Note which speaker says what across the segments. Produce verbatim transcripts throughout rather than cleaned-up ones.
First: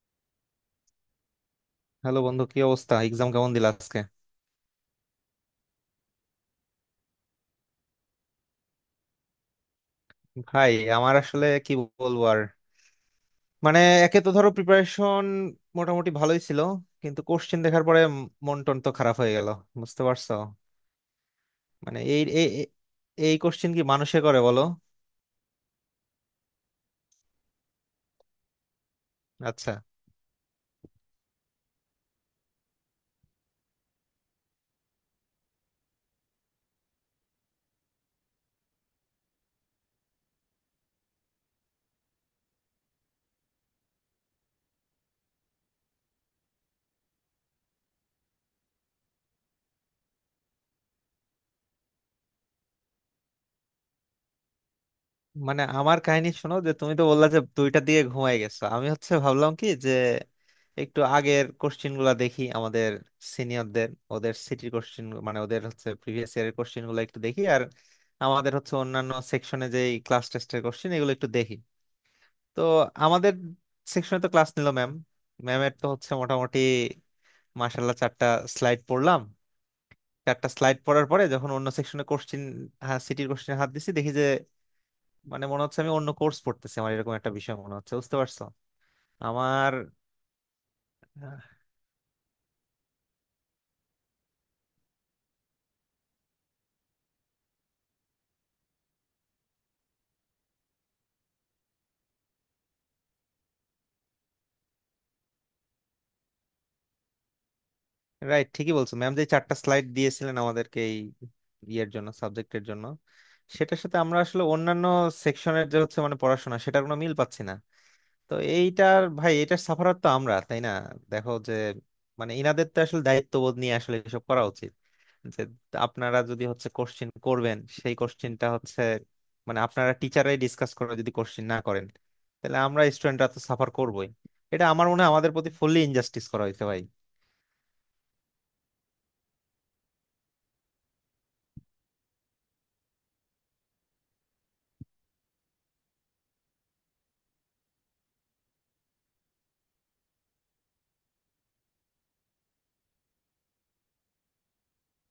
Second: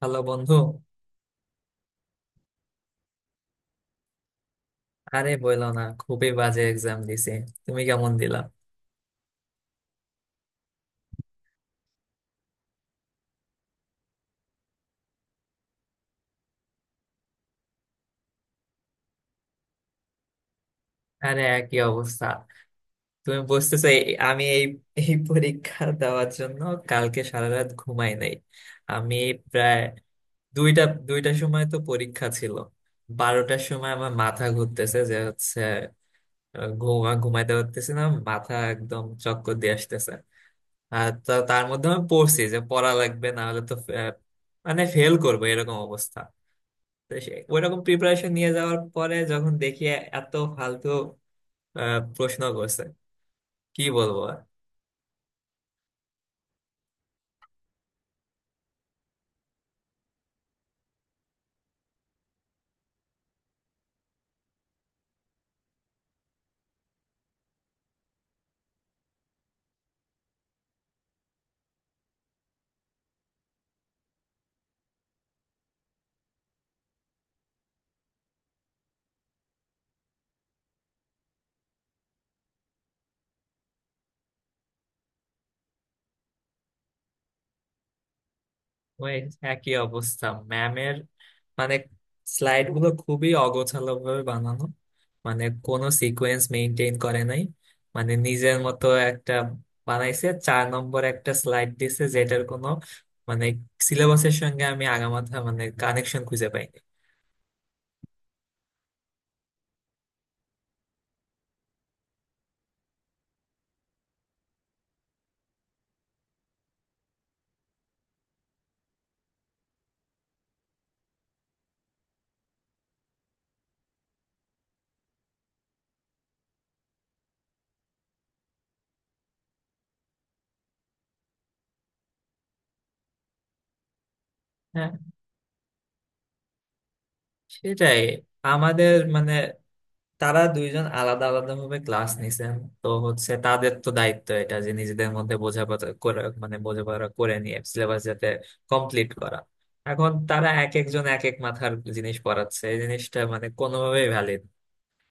Speaker 1: Hello বন্ধু।
Speaker 2: Hello বন্ধু, কি অবস্থা? এক্সাম কেমন দিল আজকে?
Speaker 1: আরে বলো না, খুবই বাজে এক্সাম দিছি। তুমি কেমন দিলা?
Speaker 2: ভাই, আমার আসলে কি বলবো আর, মানে একে তো ধরো প্রিপারেশন মোটামুটি ভালোই ছিল, কিন্তু কোশ্চেন দেখার পরে মন টন তো খারাপ হয়ে গেল, বুঝতে পারছো?
Speaker 1: আরে একই
Speaker 2: মানে এই
Speaker 1: অবস্থা।
Speaker 2: এই এই
Speaker 1: তুমি
Speaker 2: কোশ্চেন কি
Speaker 1: বুঝতেছো এই-
Speaker 2: মানুষে করে
Speaker 1: আমি
Speaker 2: বলো?
Speaker 1: এই এই পরীক্ষা দেওয়ার জন্য কালকে সারা রাত ঘুমাই নাই আমি।
Speaker 2: আচ্ছা,
Speaker 1: প্রায় দুইটা দুইটার সময় তো পরীক্ষা ছিল। বারোটার সময় আমার মাথা ঘুরতেছে, যে হচ্ছে আহ, ঘুমা ঘুমাইতে পারতেছি না, মাথা একদম চক্কর দিয়ে আসতেছে। আর তা- তার মধ্যে আমি পড়ছি যে পড়া লাগবে, না হলে তো আহ, মানে ফেল করবো এরকম অবস্থা। তো সে ওইরকম প্রিপারেশন নিয়ে যাওয়ার পরে যখন দেখি এ- এত ফালতু আহ, প্রশ্ন করছে, কি বলবো আর?
Speaker 2: মানে আমার কাহিনী শোনো, যে তুমি তো বললা যে দুইটা দিয়ে ঘুমাই গেছো, আমি হচ্ছে ভাবলাম কি, যে একটু আগের কোশ্চিন গুলা দেখি, আমাদের সিনিয়রদের ওদের সিটির কোশ্চিন, মানে ওদের হচ্ছে প্রিভিয়াস ইয়ারের কোশ্চিন গুলো একটু দেখি, আর আমাদের হচ্ছে অন্যান্য সেকশনে যে ক্লাস টেস্টের কোশ্চিন, এগুলো একটু দেখি। তো আমাদের সেকশনে তো ক্লাস নিল ম্যাম, ম্যামের তো হচ্ছে মোটামুটি মাসাল্লাহ চারটা স্লাইড পড়লাম। চারটা স্লাইড পড়ার পরে যখন অন্য সেকশনে কোশ্চিন, সিটির কোশ্চিনে হাত দিছি, দেখি মানে মনে হচ্ছে আমি অন্য কোর্স পড়তেছি, আমার এরকম একটা বিষয় মনে হচ্ছে, বুঝতে পারছো
Speaker 1: ওই
Speaker 2: আমার
Speaker 1: একই অবস্থা। ম্যামের মানে স্লাইড গুলো খুবই অগোছালো ভাবে বানানো, মানে কোনো সিকোয়েন্স মেনটেন করে নাই, মানে নিজের মতো একটা বানাইছে। চার নম্বর একটা স্লাইড দিছে যেটার কোনো মানে সিলেবাসের সঙ্গে আমি আগামাথা মানে কানেকশন খুঁজে পাইনি।
Speaker 2: রাইট, ঠিকই বলছো। ম্যাম যে চারটা স্লাইড দিয়েছিলেন আমাদেরকে এই ইয়ের জন্য, সাবজেক্টের জন্য, সেটার সাথে আমরা আসলে অন্যান্য সেকশনের যে হচ্ছে মানে পড়াশোনা, সেটার কোনো মিল পাচ্ছি না। তো এইটার ভাই, এটার সাফারার তো আমরা, তাই না? দেখো যে, মানে ইনাদের তো আসলে দায়িত্ববোধ নিয়ে আসলে এসব করা উচিত। যে আপনারা যদি হচ্ছে কোশ্চিন করবেন, সেই কোশ্চিনটা হচ্ছে মানে আপনারা টিচারাই ডিসকাস করে যদি কোশ্চিন না করেন, তাহলে আমরা স্টুডেন্টরা তো সাফার করবোই। এটা আমার
Speaker 1: হ্যাঁ,
Speaker 2: মনে হয় আমাদের প্রতি ফুললি ইনজাস্টিস করা হয়েছে ভাই।
Speaker 1: সেটাই। আমাদের মানে তারা দুইজন আলাদা আলাদা ভাবে ক্লাস নিছেন। তো হচ্ছে তাদের তো দায়িত্ব এটা যে নিজেদের মধ্যে বোঝাপড়া করে, মানে বোঝাপড়া করে নিয়ে সিলেবাস যাতে কমপ্লিট করা। এখন তারা এক একজন এক এক মাথার জিনিস পড়াচ্ছে, এই জিনিসটা মানে কোনোভাবেই ভ্যালিড।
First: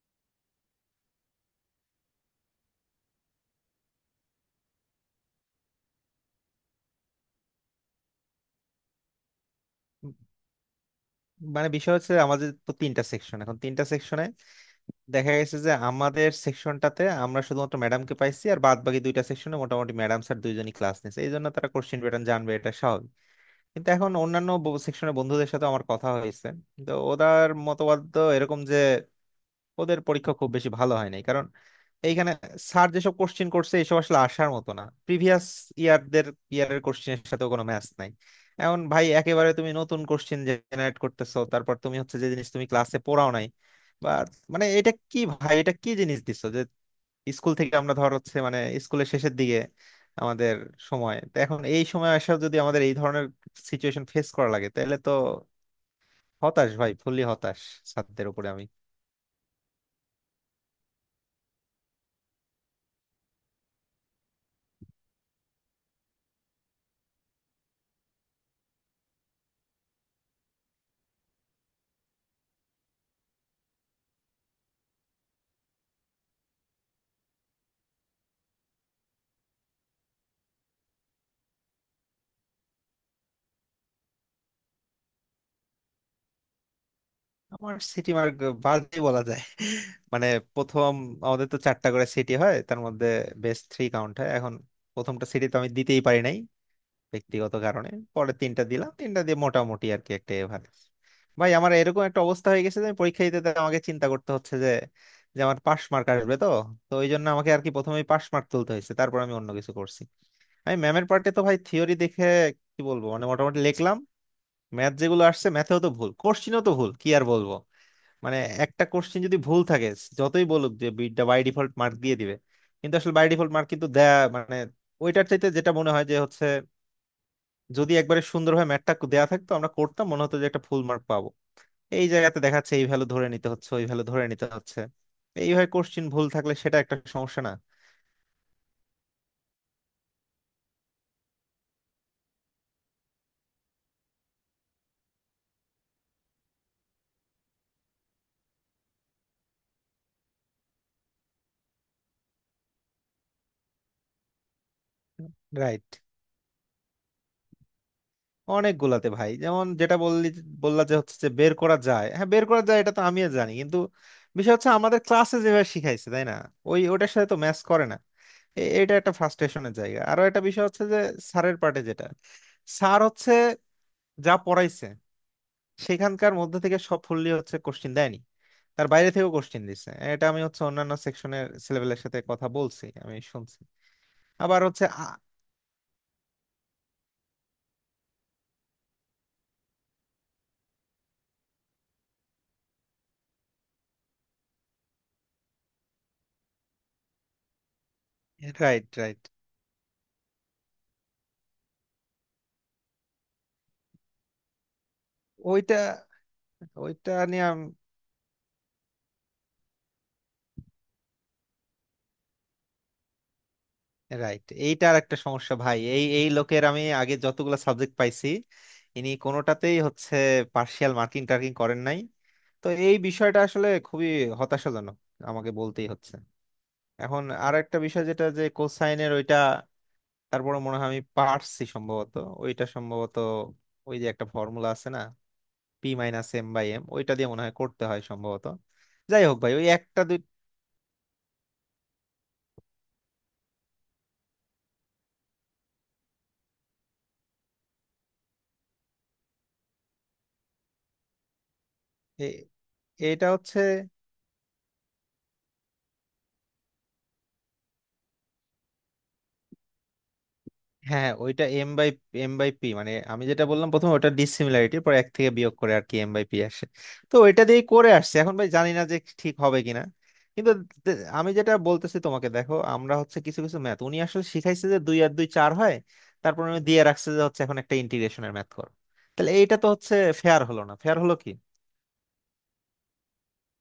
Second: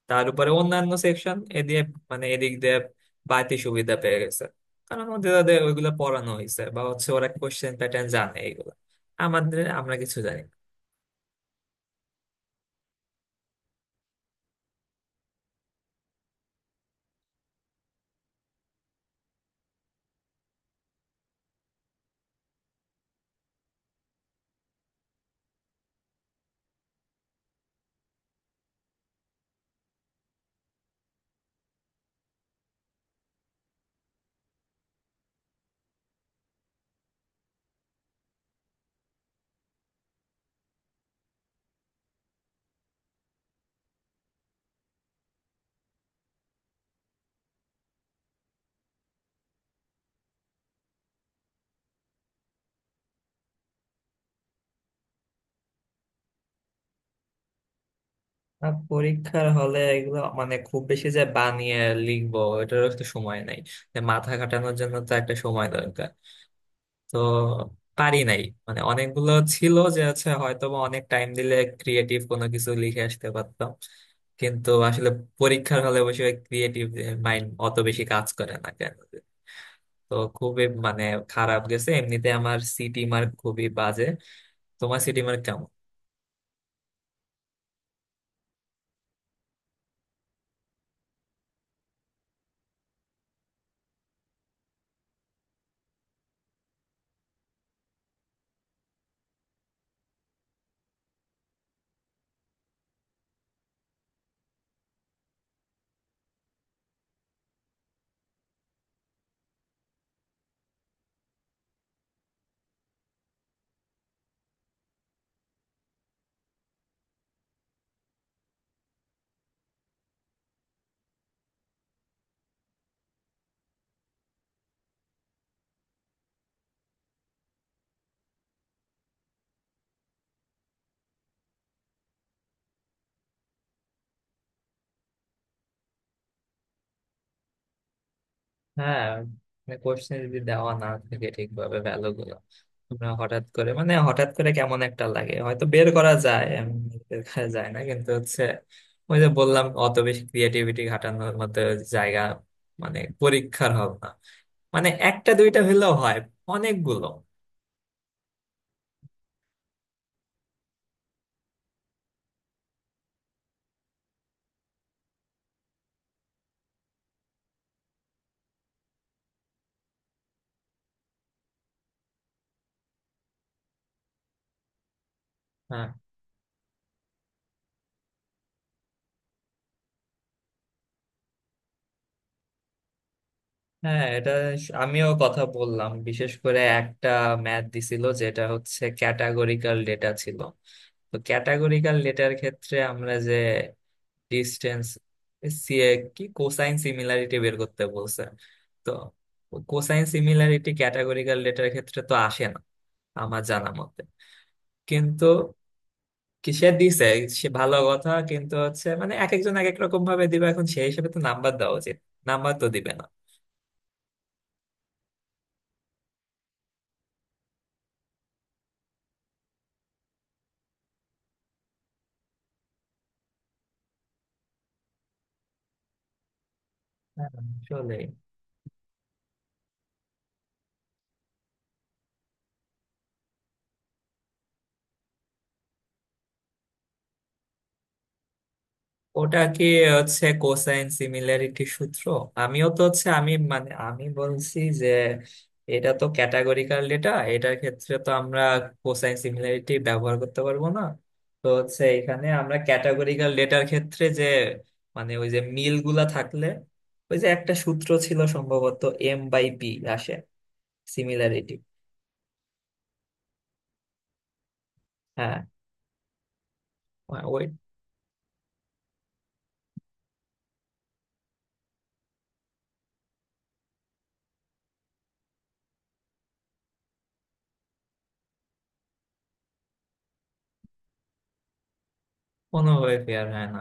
Speaker 1: তার উপরে অন্যান্য সেকশন এদিকে মানে এদিক দিয়ে বাড়তি সুবিধা পেয়ে গেছে, কারণ ওদের ওদের ওইগুলো পড়ানো হয়েছে, বা হচ্ছে ওরা কোশ্চেন প্যাটার্ন জানে এইগুলো। আমাদের আমরা
Speaker 2: উম,
Speaker 1: কিছু জানি না।
Speaker 2: মানে বিষয় হচ্ছে আমাদের তো তিনটা সেকশন, এখন তিনটা সেকশনে দেখা গেছে যে আমাদের সেকশনটাতে আমরা শুধুমাত্র ম্যাডামকে পাইছি, আর বাদ বাকি দুইটা সেকশনে মোটামুটি ম্যাডাম স্যার দুইজনই ক্লাস নিয়েছে। এই জন্য তারা কোশ্চিন প্যাটার্ন জানবে, এটা স্বাভাবিক। কিন্তু এখন অন্যান্য সেকশনের বন্ধুদের সাথে আমার কথা হয়েছে, তো ওদের মতবাদ তো এরকম যে ওদের পরীক্ষা খুব বেশি ভালো হয় নাই, কারণ এইখানে স্যার যেসব কোশ্চেন করছে এসব আসলে আসার মতো না, প্রিভিয়াস ইয়ারদের ইয়ারের কোশ্চেনের সাথে কোনো ম্যাচ নাই। এখন ভাই একেবারে তুমি নতুন কোশ্চেন জেনারেট করতেছো, তারপর তুমি হচ্ছে যে জিনিস তুমি ক্লাসে পড়াও নাই, বা মানে এটা কি ভাই, এটা কি জিনিস দিছো যে স্কুল থেকে আমরা ধর হচ্ছে মানে স্কুলের শেষের দিকে আমাদের সময় তো, এখন এই সময় আসা যদি আমাদের এই ধরনের সিচুয়েশন ফেস করা লাগে, তাহলে তো হতাশ ভাই, ফুললি হতাশ ছাত্রদের উপরে আমি।
Speaker 1: আর পরীক্ষার হলে এগুলো মানে খুব বেশি যে বানিয়ে লিখবো, এটারও তো সময় নাই। যে মাথা খাটানোর জন্য তো একটা সময় দরকার, তো পারি নাই। মানে অনেকগুলো ছিল যে আছে হয়তো বা অনেক টাইম দিলে ক্রিয়েটিভ কোনো কিছু লিখে আসতে পারতাম, কিন্তু আসলে পরীক্ষার হলে বসে ক্রিয়েটিভ মাইন্ড অত বেশি কাজ করে না কেন জানি। তো খুবই মানে খারাপ গেছে। এমনিতে আমার সিটি মার্ক খুবই বাজে। তোমার সিটি মার্ক কেমন?
Speaker 2: আমার সিটি মার্ক বাজে বলা যায়। মানে প্রথম, আমাদের তো চারটা করে সিটি হয়, তার মধ্যে বেস্ট থ্রি কাউন্ট হয়। এখন প্রথমটা সিটি তো আমি দিতেই পারি নাই ব্যক্তিগত কারণে, পরে তিনটা দিলাম, তিনটা দিয়ে মোটামুটি আর কি একটা এভারেজ। ভাই আমার এরকম একটা অবস্থা হয়ে গেছে যে আমি পরীক্ষা দিতে যেতে আমাকে চিন্তা করতে হচ্ছে যে, যে আমার পাশ মার্ক আসবে তো, তো ওই জন্য আমাকে আর কি প্রথমেই পাশ মার্ক তুলতে হয়েছে, তারপর আমি অন্য কিছু করছি। আমি ম্যামের পার্টে তো ভাই, থিওরি দেখে কি বলবো, মানে মোটামুটি লিখলাম। ম্যাথ যেগুলো আসছে, ম্যাথেও তো ভুল, কোশ্চিনও তো ভুল, কি আর বলবো। মানে একটা কোশ্চেন যদি ভুল থাকে, যতই বলুক যে বিটটা বাই ডিফল্ট মার্ক দিয়ে দিবে, কিন্তু আসলে বাই ডিফল্ট মার্ক কিন্তু দেয়া মানে, ওইটার চাইতে যেটা মনে হয় যে হচ্ছে যদি একবারে সুন্দরভাবে ম্যাথটা দেয়া থাকতো, আমরা করতাম, মনে হতো যে একটা ফুল মার্ক পাবো। এই জায়গাতে দেখাচ্ছে এই ভ্যালু ধরে নিতে হচ্ছে, ওই ভ্যালু ধরে নিতে হচ্ছে, এইভাবে কোশ্চেন ভুল থাকলে সেটা একটা সমস্যা না?
Speaker 1: হ্যাঁ, কোশ্চেন যদি দেওয়া না থাকে ঠিকভাবে ভ্যালু গুলো, তোমরা হঠাৎ করে মানে হঠাৎ করে কেমন একটা লাগে, হয়তো বের করা যায়, এমনি বের করা যায় না, কিন্তু হচ্ছে ওই যে বললাম অত বেশি ক্রিয়েটিভিটি ঘাটানোর মতো জায়গা মানে পরীক্ষার হবে না, মানে একটা দুইটা
Speaker 2: রাইট।
Speaker 1: হলেও হয়, অনেকগুলো।
Speaker 2: অনেকগুলাতে ভাই, যেমন যেটা বললি, বললা যে হচ্ছে যে বের করা যায়, হ্যাঁ বের করা যায়, এটা তো আমিও জানি, কিন্তু বিষয় হচ্ছে আমাদের ক্লাসে যেভাবে শিখাইছে, তাই না, ওই ওটার সাথে তো ম্যাচ করে না। এ- এটা একটা ফ্রাস্ট্রেশনের জায়গা। আরো একটা বিষয় হচ্ছে যে স্যারের পার্টে, যেটা স্যার হচ্ছে যা পড়াইছে,
Speaker 1: হ্যাঁ,
Speaker 2: সেখানকার মধ্যে থেকে সব ফুললি হচ্ছে কোশ্চিন দেয়নি, তার বাইরে থেকেও কোশ্চিন দিছে। এটা আমি হচ্ছে অন্যান্য সেকশনের ছেলেপেলের সাথে কথা বলছি, আমি শুনছি।
Speaker 1: হ্যাঁ, এটা
Speaker 2: আবার
Speaker 1: স-
Speaker 2: হচ্ছে
Speaker 1: আমিও কথা বললাম। বিশেষ করে একটা ম্যাথ দিছিল যেটা হচ্ছে ক্যাটাগরিক্যাল ডেটা ছিল। তো ক্যাটাগরিক্যাল ডেটার ক্ষেত্রে আমরা যে ডিস্টেন্স কি কোসাইন সিমিলারিটি বের করতে বলছে।
Speaker 2: রাইট,
Speaker 1: তো
Speaker 2: রাইট।
Speaker 1: কোসাইন সিমিলারিটি ক্যাটাগরিক্যাল ডেটার ক্ষেত্রে তো আসে না আমার জানা মতে, কিন্তু
Speaker 2: ওইটা,
Speaker 1: কি সে দিছে।
Speaker 2: ওইটা নিয়ে
Speaker 1: সে
Speaker 2: আম-
Speaker 1: ভালো কথা, কিন্তু হচ্ছে মানে এক একজন এক এক রকম ভাবে দিবে, এখন সেই হিসেবে তো নাম্বার দেওয়া উচিত। নাম্বার তো দিবে না।
Speaker 2: রাইট। এইটার একটা সমস্যা ভাই, এই এই লোকের আমি আগে যতগুলো সাবজেক্ট পাইছি, ইনি কোনোটাতেই হচ্ছে পার্শিয়াল মার্কিং টার্কিং করেন নাই। তো এই বিষয়টা আসলে খুবই হতাশাজনক, আমাকে বলতেই হচ্ছে। এখন
Speaker 1: হ্যাঁ,
Speaker 2: আর একটা
Speaker 1: আসলেই।
Speaker 2: বিষয় যেটা, যে কোসাইনের ওইটা, তারপরে মনে হয় আমি পারছি সম্ভবত। ওইটা সম্ভবত ওই যে একটা ফর্মুলা আছে না, P minus M by M, ওইটা দিয়ে মনে হয় করতে হয় সম্ভবত। যাই হোক
Speaker 1: ওটা
Speaker 2: ভাই,
Speaker 1: কি
Speaker 2: ওই একটা দুই,
Speaker 1: হচ্ছে কোসাইন সিমিলারিটি সূত্র? আমিও তো হচ্ছে আমি মানে আমি বলছি যে এটা তো ক্যাটাগরিকাল ডেটা, এটার ক্ষেত্রে তো আমরা কোসাইন সিমিলারিটি ব্যবহার করতে পারবো না। তো হচ্ছে এখানে
Speaker 2: এ-
Speaker 1: আমরা
Speaker 2: এটা
Speaker 1: ক্যাটাগরিকাল
Speaker 2: হচ্ছে,
Speaker 1: ডেটার ক্ষেত্রে যে মানে ওই যে মিলগুলা থাকলে, ওই যে একটা সূত্র ছিল সম্ভবত, এম বাই পি আসে,
Speaker 2: হ্যাঁ ওইটা
Speaker 1: similarity.
Speaker 2: M by M by P, মানে আমি যেটা বললাম প্রথমে ওটা ডিসিমিলারিটি, পর এক থেকে
Speaker 1: হ্যাঁ,
Speaker 2: বিয়োগ করে আর কি এম বাই পি আসে। তো
Speaker 1: মানে
Speaker 2: ওইটা
Speaker 1: ওই
Speaker 2: দিয়েই করে আসছে, এখন ভাই জানি না যে ঠিক হবে কিনা, কিন্তু দে- আমি যেটা বলতেছি তোমাকে, দেখো আমরা হচ্ছে কিছু কিছু ম্যাথ উনি আসলে শিখাইছে যে দুই আর দুই চার হয়, তারপর উনি দিয়ে রাখছে যে হচ্ছে এখন একটা ইন্টিগ্রেশনের ম্যাথ করো, তাহলে এইটা তো হচ্ছে ফেয়ার হলো না, ফেয়ার হলো কি?
Speaker 1: কোনোভাবে ফেয়ার হয় না।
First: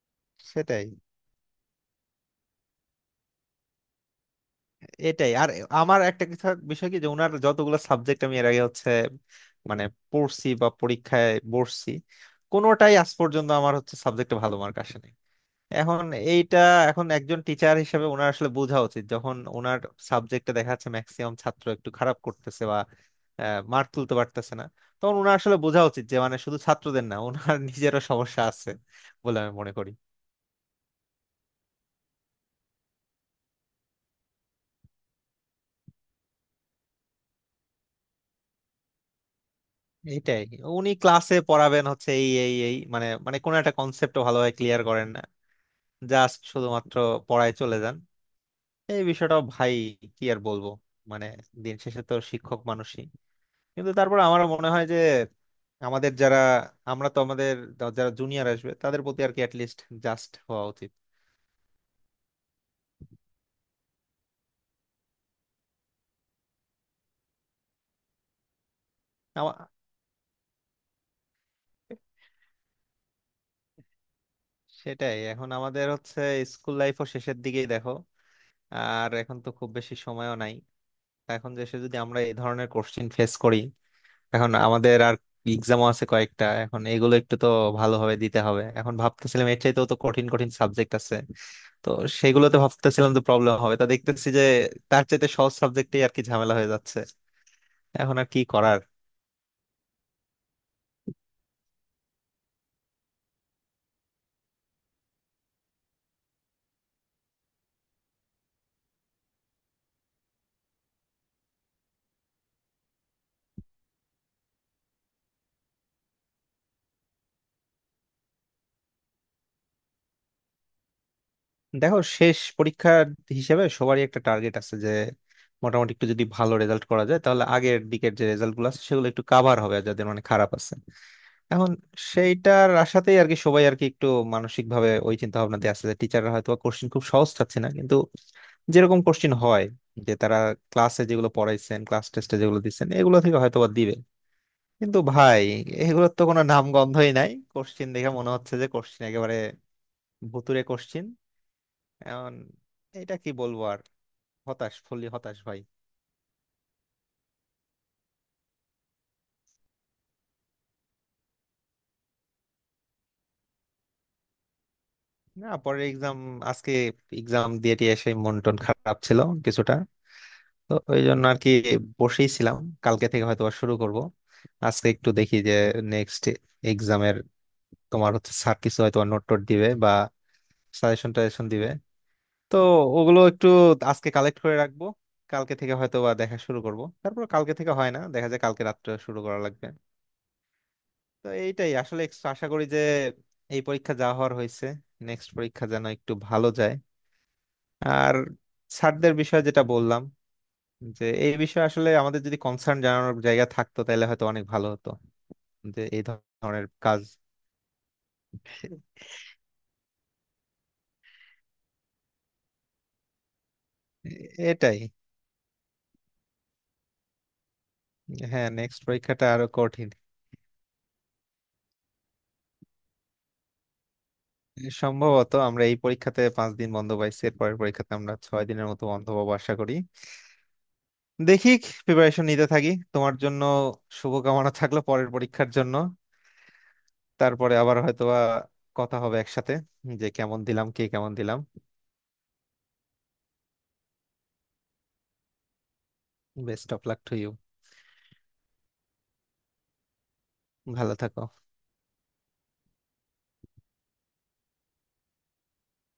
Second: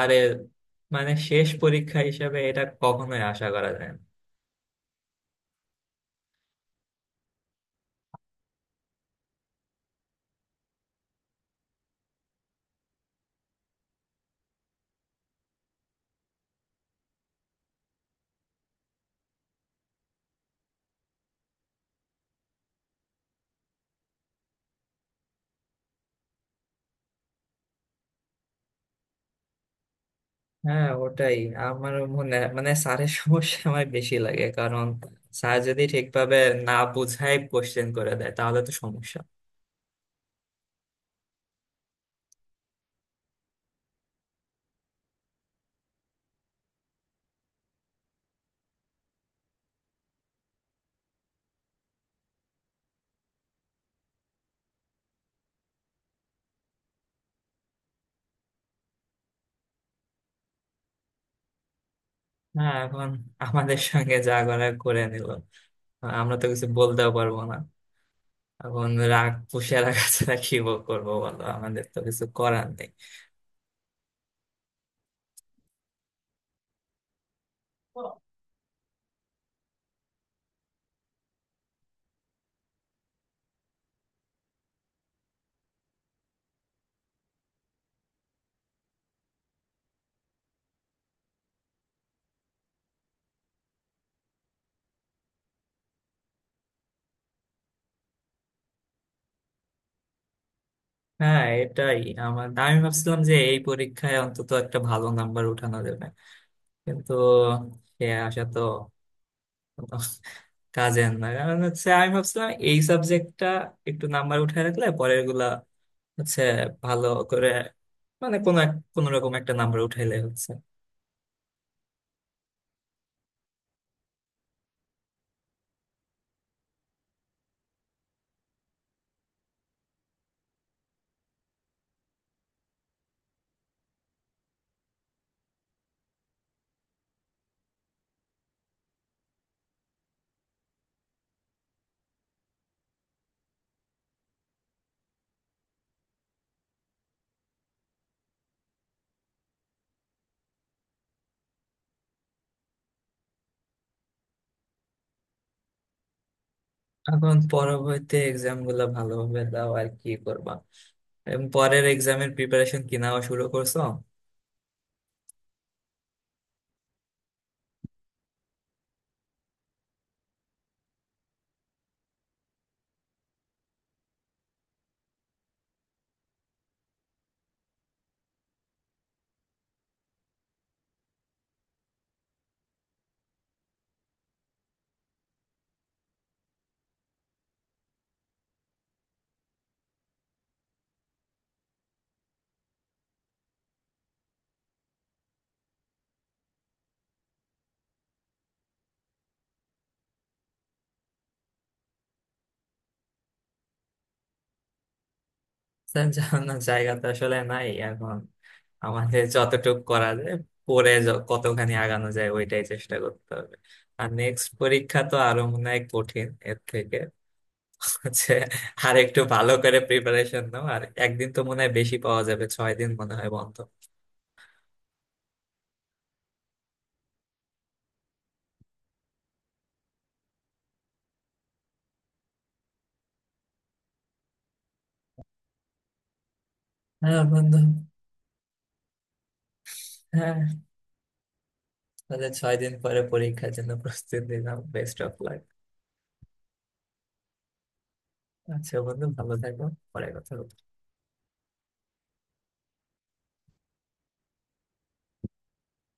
Speaker 1: আরে
Speaker 2: সেটাই।
Speaker 1: মানে শেষ পরীক্ষা হিসেবে এটা কখনোই আশা করা যায় না।
Speaker 2: এটাই আর আমার একটা কিছু বিষয় কি যে, ওনার যতগুলো সাবজেক্ট আমি এর আগে হচ্ছে মানে পড়ছি বা পরীক্ষায় বসছি, কোনোটাই আজ পর্যন্ত আমার হচ্ছে সাবজেক্টে ভালো মার্ক আসেনি এখন। এইটা এখন একজন টিচার হিসেবে ওনার আসলে বোঝা উচিত যখন ওনার সাবজেক্টে দেখা যাচ্ছে ম্যাক্সিমাম ছাত্র একটু খারাপ করতেছে, বা মার্ক তুলতে পারতেছে না, তখন ওনার আসলে বোঝা উচিত যে মানে শুধু ছাত্রদের না, ওনার নিজেরও সমস্যা আছে বলে আমি মনে করি।
Speaker 1: হ্যাঁ, ওটাই। আমার মনে মানে স্যারের সমস্যা আমার বেশি লাগে, কারণ স্যার যদি ঠিকভাবে না বুঝাই কোশ্চেন করে দেয় তাহলে তো সমস্যা।
Speaker 2: এইটাই, উনি ক্লাসে পড়াবেন হচ্ছে এই এই এই মানে মানে কোনো একটা কনসেপ্ট ভালোভাবে ক্লিয়ার করেন না, জাস্ট শুধুমাত্র পড়ায় চলে যান। এই বিষয়টা ভাই, কি আর বলবো, মানে দিন শেষে তো শিক্ষক মানুষই, কিন্তু তারপর আমার মনে হয় যে আমাদের যারা আমরা তো আমাদের যা- যারা জুনিয়র আসবে, তাদের প্রতি আর কি অ্যাটলিস্ট জাস্ট হওয়া উচিত।
Speaker 1: হ্যাঁ এখন আমাদের সঙ্গে যা করার করে নিল, আমরা তো কিছু বলতেও পারবো না। এখন রাগ
Speaker 2: আমা-
Speaker 1: পুষে রাখা ছাড়া কি বল- করবো বলো, আমাদের তো কিছু করার নেই।
Speaker 2: সেটাই, এখন আমাদের হচ্ছে স্কুল লাইফও শেষের দিকেই দেখো, আর এখন তো খুব বেশি সময়ও নাই। তা এখন দেশে যদি আমরা এই ধরনের কোশ্চিন ফেস করি, এখন আমাদের আর এক্সামও আছে কয়েকটা, এখন এগুলো একটু তো ভালোভাবে দিতে হবে। এখন ভাবতেছিলাম এর চাইতেও তো কঠিন কঠিন সাবজেক্ট আছে, তো সেগুলোতে ভাবতেছিলাম তো প্রবলেম হবে, তা দেখতেছি যে তার চাইতে সহজ সাবজেক্টেই আর কি ঝামেলা হয়ে যাচ্ছে, এখন আর কি করার।
Speaker 1: হ্যাঁ, এটাই। আমার আমি ভাবছিলাম যে এই পরীক্ষায় অন্তত একটা ভালো নাম্বার উঠানো যাবে, কিন্তু সে আশা তো কাজের না, কারণ হচ্ছে আমি ভাবছিলাম এই সাবজেক্টটা একটু নাম্বার উঠায় রাখলে পরের গুলা হচ্ছে ভালো করে মানে কোনো এক কোনো রকম একটা নাম্বার উঠাইলে হচ্ছে।
Speaker 2: দেখো শেষ পরীক্ষার হিসেবে সবারই একটা টার্গেট আছে যে মোটামুটি একটু যদি ভালো রেজাল্ট করা যায়, তাহলে আগের দিকের যে রেজাল্ট গুলো আছে সেগুলো একটু কাভার হবে, আর যাদের মানে খারাপ আছে এখন, সেইটার আশাতেই আর কি সবাই আর কি একটু মানসিক ভাবে ওই চিন্তা ভাবনা দিয়ে আসছে যে টিচাররা হয়তো কোশ্চিন খুব সহজ চাচ্ছে না, কিন্তু যেরকম কোশ্চিন হয়, যে তারা ক্লাসে যেগুলো পড়াইছেন, ক্লাস টেস্টে যেগুলো দিচ্ছেন, এগুলো থেকে হয়তো বা দিবে। কিন্তু ভাই, এগুলোর তো কোনো নাম গন্ধই নাই, কোশ্চিন দেখে মনে হচ্ছে যে কোশ্চিন একেবারে ভুতুড়ে কোশ্চিন। এখন এটা কি বলবো আর, হতাশ, ফুললি হতাশ ভাই।
Speaker 1: এখন পরবর্তী এক্সাম গুলা ভালোভাবে দাও, আর কি করবা। এবং পরের এক্সামের প্রিপারেশন কি নেওয়া শুরু করছো?
Speaker 2: না, পরের এক্সাম, আজকে এক্সাম দিয়ে টিয়ে সেই মন টন খারাপ ছিল কিছুটা, তো ওই জন্য আর কি বসেই ছিলাম। কালকে থেকে হয়তো আবার শুরু করব। আজকে একটু দেখি যে নেক্সট এক্সামের, তোমার হচ্ছে স্যার কিছু হয়তো নোট টোট দিবে বা সাজেশন টাজেশন দিবে, তো ওগুলো একটু আজকে কালেক্ট করে রাখবো, কালকে থেকে হয়তো বা দেখা শুরু করব। তারপর কালকে থেকে হয় না দেখা যায়, কালকে রাত্রে শুরু করা লাগবে। তো এইটাই আসলে, একটু আশা করি যে এই পরীক্ষা যা হওয়ার হয়েছে, নেক্সট পরীক্ষা যেন একটু ভালো যায়। আর স্যারদের বিষয়ে যেটা বললাম, যে এই বিষয়ে আসলে আমাদের যদি কনসার্ন জানানোর জায়গা থাকতো, তাহলে হয়তো অনেক ভালো হতো, যে এই
Speaker 1: স্যার জানানোর
Speaker 2: ধরনের
Speaker 1: জায়গা
Speaker 2: কাজ
Speaker 1: তো আসলে নাই এখন।
Speaker 2: এ-
Speaker 1: আমাদের যতটুকু করা যায়, পরে য- কতখানি আগানো যায় ওইটাই চেষ্টা করতে হবে। আর নেক্সট
Speaker 2: এটাই।
Speaker 1: পরীক্ষা তো আরো মনে হয় কঠিন এর থেকে হচ্ছে।
Speaker 2: হ্যাঁ নেক্সট
Speaker 1: আর একটু
Speaker 2: পরীক্ষাটা আরো
Speaker 1: ভালো করে
Speaker 2: কঠিন।
Speaker 1: প্রিপারেশন নাও, আর একদিন তো মনে হয় বেশি পাওয়া যাবে, ছয় দিন মনে হয় বন্ধ।
Speaker 2: সম্ভবত আমরা এই পরীক্ষাতে পাঁচ দিন বন্ধ পাইছি, এর পরের পরীক্ষাতে আমরা ছয় দিনের মতো বন্ধ পাবো আশা করি। দেখি, প্রিপারেশন নিতে থাকি। তোমার জন্য শুভকামনা থাকলো পরের পরীক্ষার জন্য।
Speaker 1: হ্যাঁ
Speaker 2: তারপরে
Speaker 1: বন্ধু।
Speaker 2: আবার হয়তোবা কথা হবে একসাথে, যে
Speaker 1: হ্যাঁ,
Speaker 2: কেমন দিলাম, কে কেমন দিলাম।
Speaker 1: তাহলে ছয় দিন পরে পরীক্ষার জন্য প্রস্তুতি নিলাম, best of luck.
Speaker 2: Best of luck to you.
Speaker 1: আচ্ছা বন্ধু, ভালো থাকো, পরে কথা হবে।
Speaker 2: ভালো থাকো।